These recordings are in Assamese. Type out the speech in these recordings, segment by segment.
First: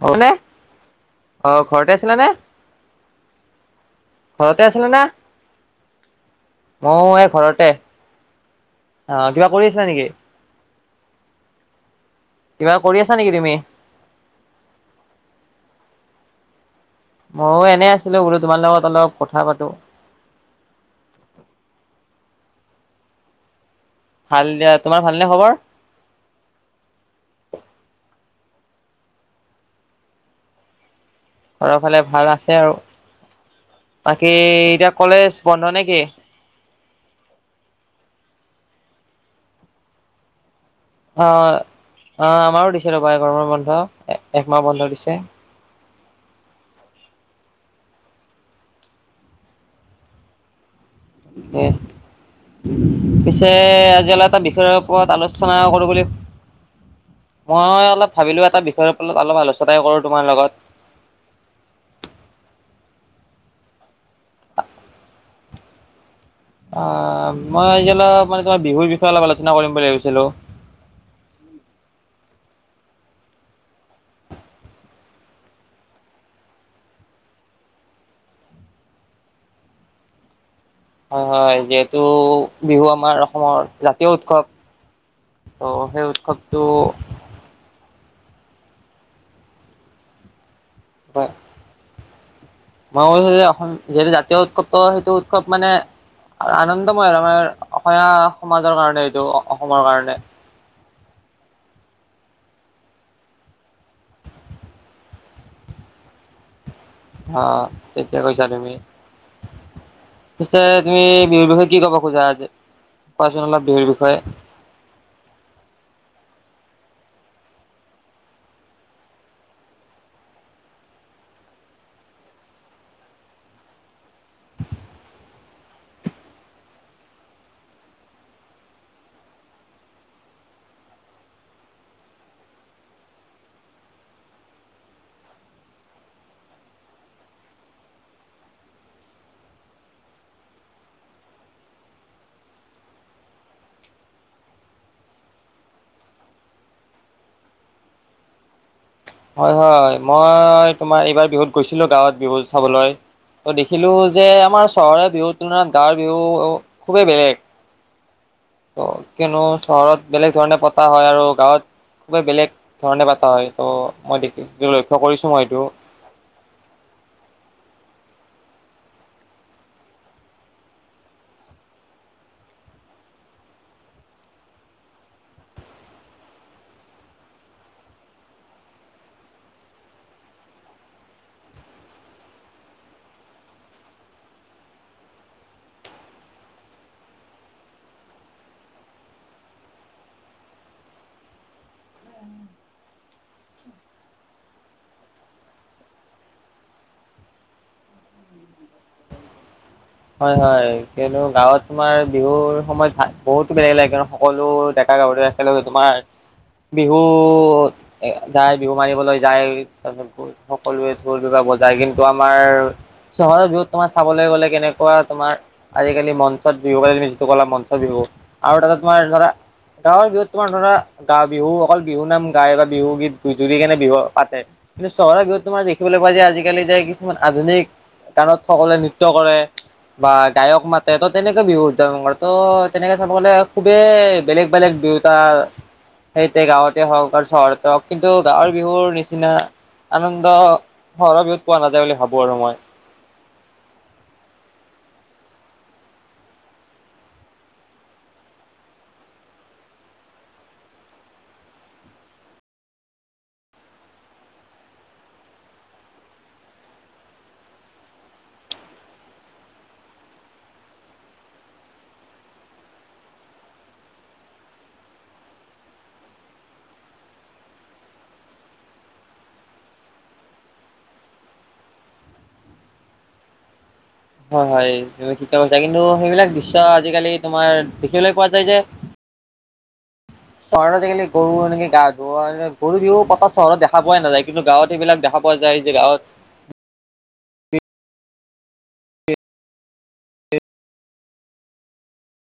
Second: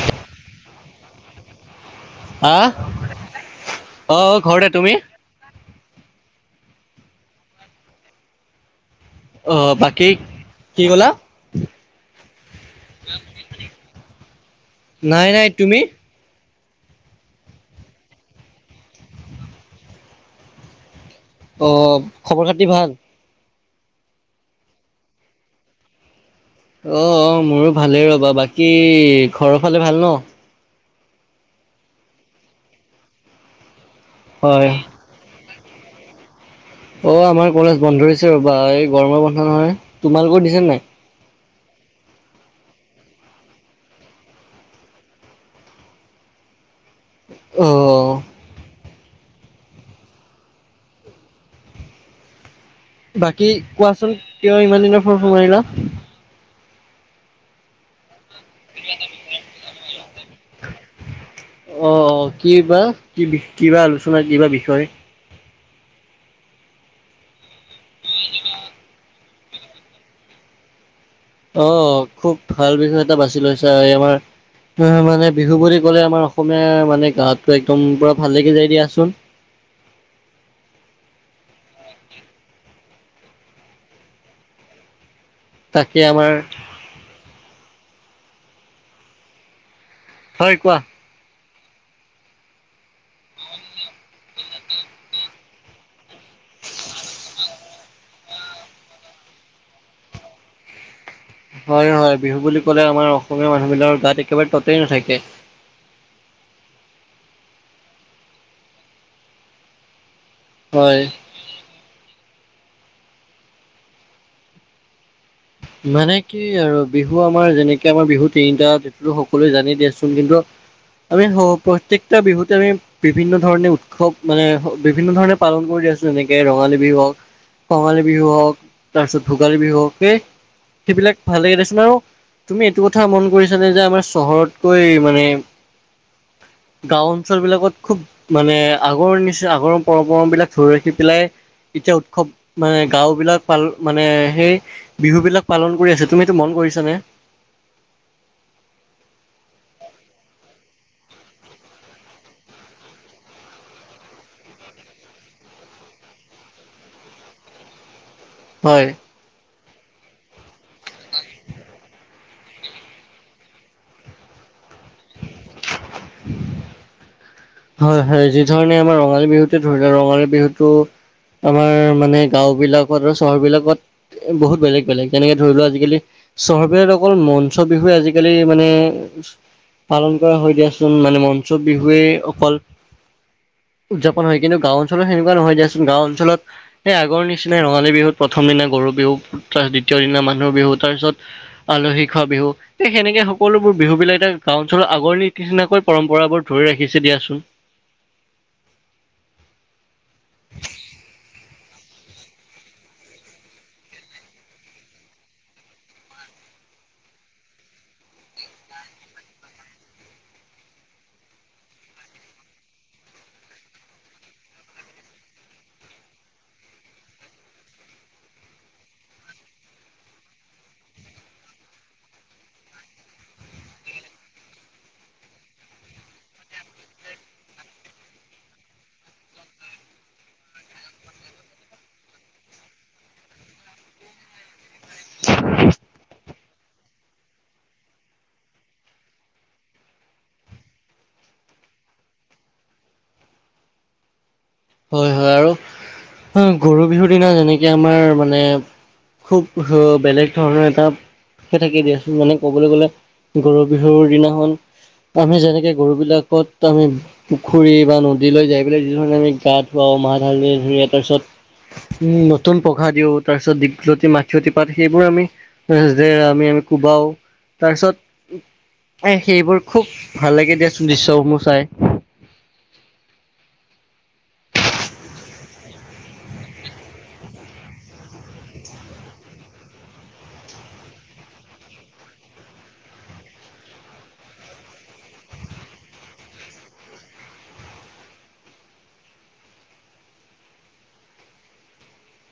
অন' কোনে অ' ঘৰতে আছিলা নে? হা অ' ঘৰতে আছিলা তুমি নে? মও এ ঘৰতে। অ' কিবা কৰি অ'হ আছিলা নেকি? বাকী কি ক'লা? কিবা কৰি আছা নেকি তুমি? নাই নাই তুমি? ময়ো এনেই আছিলো বোলো, তোমাৰ লগত অলপ কথা পাতো। অ' খবৰ খাতি ভাল? ভাল দিয়া, তোমাৰ ভাল নে খবৰ? অ' অ' মোৰো ভালেই ৰ'বা, বাকী ঘৰৰ ফালে ভাল ন' ঘৰৰ ফালে ভাল আছে আৰু বাকী হয়। এতিয়া কলেজ বন্ধ নে কি? অ' আমাৰ কলেজ বন্ধ দিছে ৰ'বা। এই গৰমৰ বন্ধ নহয়, তোমালোকৰ দিছে নাই? অ' অ' আমাৰো দিছে ৰ'বা এই গৰমৰ বন্ধ একমাহ বন্ধ দিছে। অ' অ' এঁ বাকী পিছে কোৱাচোন আজি আলা এটা কিয় বিষয়ৰ ইমান দিনৰ ওপৰত ফোন মাৰিলা? আলোচনা কৰো বুলি। মই অলপ ভাবিলো, এটা বিষয়ৰ ওপৰত অলপ আলোচনাই কৰো তোমাৰ লগত। অ' অ' কি বা কি কিবা আলোচনা কি বা বিষয়। অ' মই আজি অলপ মানে তোমাৰ বিহুৰ বিষয়ে অলপ আলোচনা কৰিম বুলি ভাবিছিলো। অ' খুব ভাল বিষয় এটা বাছি লৈছা, এ আমাৰ হ হ মানে বিহু বুলি ক'লে আমাৰ অসমীয়াৰ মানে গাতো একদম পুৰা ভাল লাগি যায় দিয়াচোন। হয় হয়, যিহেতু বিহু আমাৰ অসমৰ জাতীয় উৎসৱ। ত' তাকে সেই আমাৰ উৎসৱটো। হয় কোৱা। হয়। মই কৈছো যে অসম, যিহেতু জাতীয় উৎসৱটো সেইটো খুব মানে আনন্দময় তমাৰ অসমীয়া সমাজৰ কাৰণে এইটো অসমৰ কাৰণে। হয় হয় বিহু বুলি ক'লে আমাৰ অসমীয়া মানুহ বিলাকৰ গাত একেবাৰে ততেই নাথাকে। অ' ঠিকে কৈছা তুমি। পিছে হয় তুমি বিহুৰ বিষ কি ক'ব খোজা আজ, কোৱাচন অলপ বিহুৰ বিষয়ে। মানে কি আৰু বিহু আমাৰ যেনেকে আমাৰ বিহু তিনিটা সকলোৱে জানি দিয়াচোন কিন্তু আমি স প্ৰত্যেকটা বিহুত আমি বিভিন্ন ধৰণে উৎসৱ মানে বিভিন্ন ধৰণে পালন কৰি আছোঁ যেনেকে ৰঙালী বিহু হওক। কঙালী বিহু হওক তাৰপিছত ভোগালী বিহু হওকে সেইবিলাক ভাল লাগে দেচোন আৰু। তুমি এইটো কথা মন কৰিছানে যে আমাৰ চহৰতকৈ মানে গাঁও অঞ্চলবিলাকত খুব মানে আগৰ নিচিনা, আগৰ পৰম্পৰাবিলাক ধৰি ৰাখি পেলাই এতিয়া উৎসৱ মানে গাঁওবিলাক পাল মানে সেই বিহু বিলাক পালন কৰি আছে তুমি এইটো মন কৰিছানে? হয় হয়, মই তোমাৰ এইবাৰ বিহুত গৈছিলোঁ গাঁৱত বিহু চাবলৈ। ত' দেখিলোঁ যে আমাৰ চহৰে বিহুৰ তুলনাত গাঁৱৰ বিহু খুবেই বেলেগ। ত' হয় কিয়নো চহৰত বেলেগ ধৰণে পতা হয় আৰু গাঁৱত ক'বাত বেলেগ ধৰণে পতা হয় ত' মই দেখ লক্ষ্য কৰিছোঁ মই সেইটো। হয় হয়, যি ধৰণে আমাৰ ৰঙালী বিহুতে ধৰিলে ৰঙালী বিহুটো আমাৰ মানে গাঁওবিলাকত আৰু চহৰবিলাকত বহুত বেলেগ বেলেগ যেনেকে ধৰি লোৱা আজিকালি চহৰবিলাকত অকল মঞ্চ বিহুৱে আজিকালি মানে পালন কৰা হয় দিয়াচোন মানে মঞ্চ বিহুৱে অকল উদযাপন হয় কিন্তু গাঁও অঞ্চলত সনেকুৱা নহয় দিয়াচোন গাঁও অঞ্চত এই আগৰ নিচিনা ৰঙালী বিহুত প্ৰথম দিনা গৰু বিহু তাৰ দ্বিতীয় দিনা মানুহ বিহু তাৰপিছত আলহী খোৱা বিহু। তে সেনেকে সকলোবোৰ বিহু বিলাক গাওঁ অঞ্চলৰ আগৰ নিচিনাকৈ পৰম্পৰাবোৰ ধৰি ৰাখিছে দিয়া [inaudible] হয় হয় কিন্তু গাঁৱত তোমাৰ বিহুৰ সময়ত ভাল বহুতো বেলেগ লাগে, সকলো ডেকা গাভৰুৱে একলগে তোমাৰ বিহু যায়, বিহু মাৰিবলৈ যায় তাৰপিছত [unintelligible] সকলোৱে ঢোল বিবাৰ বজাই কিন্তু আমাৰ চহৰ বিহুত তোমাৰ চাবলৈ গ'লে কেনেকা কোৱা তোমাৰ আজিকালি মঞ্চত বিহু [unintelligible] তুমি যিটো ক'লা মঞ্চত বিহু আৰু তাতে তোমাৰ ধৰা গাঁৱৰ বিহুত তোমাৰ ধৰা গা বিহু অকল বিহু নাম গাই বা বিহু গীত গজুৰি কেনে বিহু পাতে। কিন্তু চহৰ বিহুত তোমাৰ দেখিবলৈ পোৱা যায় যে আজিকালি যে কিছুমান আধুনিক গানত সকলোৱে নৃত্য কৰে বা গায়ক মাতে ত' তেনেকে বিহু উদযাপন কৰে ত' তেনেকে চাব গ'লে খুবেই বেলেগ বেলেগ বিহুত তা সেইতে গাঁৱতে হওক আৰু চহৰতে হওক কিন্তু গাঁৱৰ বিহুৰ নিচিনা আনন্দ চহৰৰ বিহুত পোৱা নাযায় বুলি ভাবোঁ আৰু মই। হয় হয় আৰু গৰু বিহুৰ দিনা যেনেকে আমাৰ মানে খুব বেলেগ ধৰণৰ এটা [unintelligible] দিয়া মানে কবলৈ গ'লে গৰু বিহুৰ দিনাখন আমি যেনেকে গৰুবিলাকত আমি পুখুৰী বা নদীলৈ যাই পেলাই যি ধৰণে আমি গা ধুৱা, মাহ ঢালী ধৰি তাৰপিছত উম, নতুন পঘা দিওঁ তাৰপিছত দীঘলতি মায়তি পাত সেইবোৰ আমি নেক্সট ডে আমি আমি কোবাও তাৰপিছত এ, সেইবোৰ খুব ভাল লাগে দিয়াচোন দৃশ্যসমূহ চাই। হয় হয় [unintelligible] কিন্তু, সেইবিলাক দৃশ্য আজিকালি তোমাৰ, দেখিবলৈ পোৱা যায় যে। চহৰত আজিকালি গৰু, এনেকে গা ধোৱা, গৰু বিহু পতা চহৰত দেখা পাই নাযায়, কিন্তু গাঁৱত এইবিলাক দেখা পোৱা যাই যে গাঁৱত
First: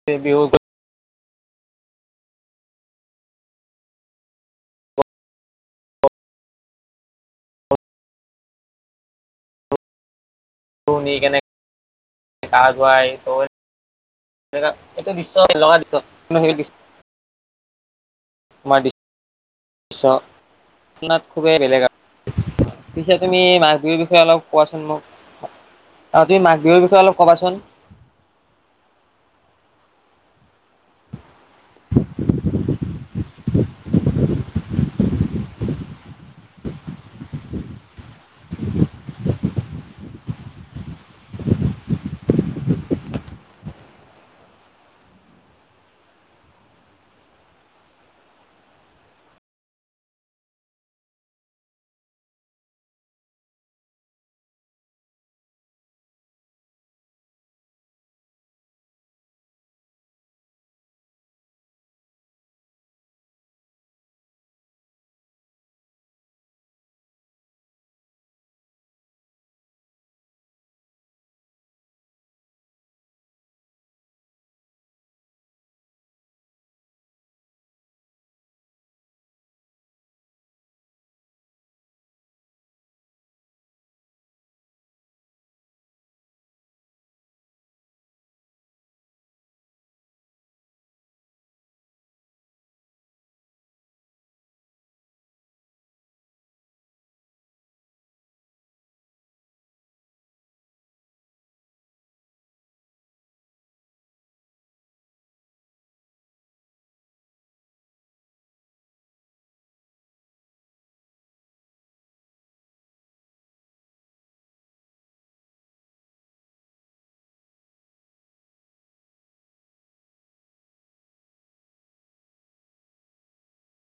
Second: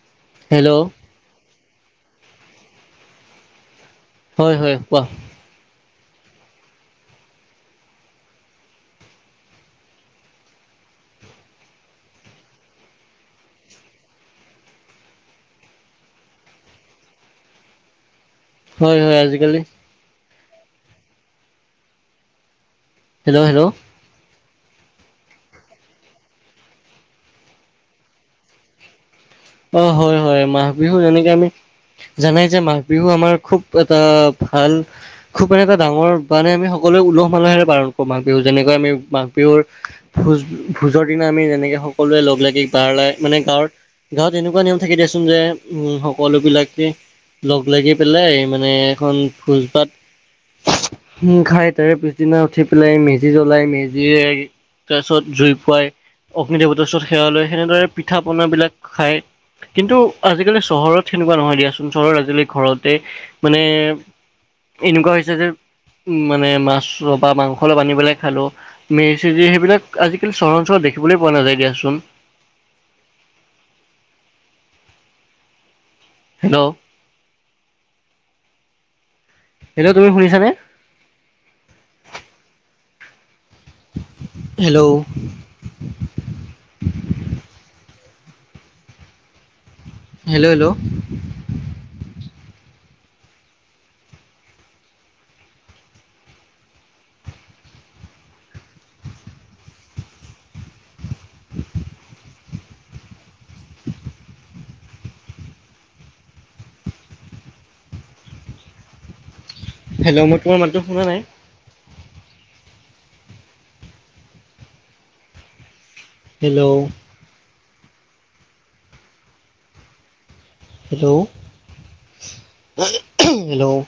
তে বিহু হেল্ল'। হয় হয়, কোৱা? [unintelligible] নি কেনে গা ধুৱাই। এইটো দৃশ্য [unintelligible] লগা দৃশ্য [unintelligible] দৃশ্য। হয় হয়, আজিকালি তুলনাত খুবেই বেলেগ আ, [unintelligible] পিছে তুমি হেল্ল' হেল্ল' মাঘ বিহুৰ বিষয়ে অলপ কোৱাচোন মোক, আৰু তুমি মাঘ বিহুৰ বিষয়ে অলপ কবাচোন। অ', হয় হয়, মাঘ বিহু যেনেকে আমি, জানাই যে মাঘ বিহু আমাৰ খুব এটা ভাল খুব মানে এটা ডাঙৰ, মানে আমি সকলোৱে উলহ মালহেৰে পালন কৰোঁ মাঘ বিহু, যেনেকৈ আমি মাঘ বিহুৰ ভোজ, ভোজৰ দিনা আমি যেনেকে সকলোৱে লগ লাগি, গাঁৱৰ লাই মানে গাঁৱত গাঁৱত এনেকুৱা নিয়ম থাকে, দিয়াচোন যে, উম সকলো বিলাকে লগ লাগি পেলাই মানে, এখন ভোজভাত উম, খাই তাৰে পিছদিনা উঠি পেলাই মেজি জ্বলাই, মেজি তাৰপিছত জুই পুৱাই, অগ্নি দেৱতাৰ ওছৰত সেৱা লয়, সেনেদৰে পিঠা পনাবিলাক খায়। কিন্তু আজিকালি চহৰত সেনেকুৱা নহয় দিয়াচোন, চহৰত আজিকালি ঘৰতেই মানে এনেকুৱা হৈছে যে, উম, মানে মাছ বা মাংস অলপ আনি পেলাই খালোঁ। মেজি চেজি, সেইবিলাক আজিকালি চহৰ অঞ্চলত দেখিবলৈ পোৱা নাযায়, দিয়াচোন। হেল্ল'। হেল্লো', তুমি শুনিছানে? হেল্ল'। Hello hello. [inaudible] হেল্ল, মই তোমাৰ মাতটো শুনা নাই। হেল্ল'। Hello, [inaudible] hello.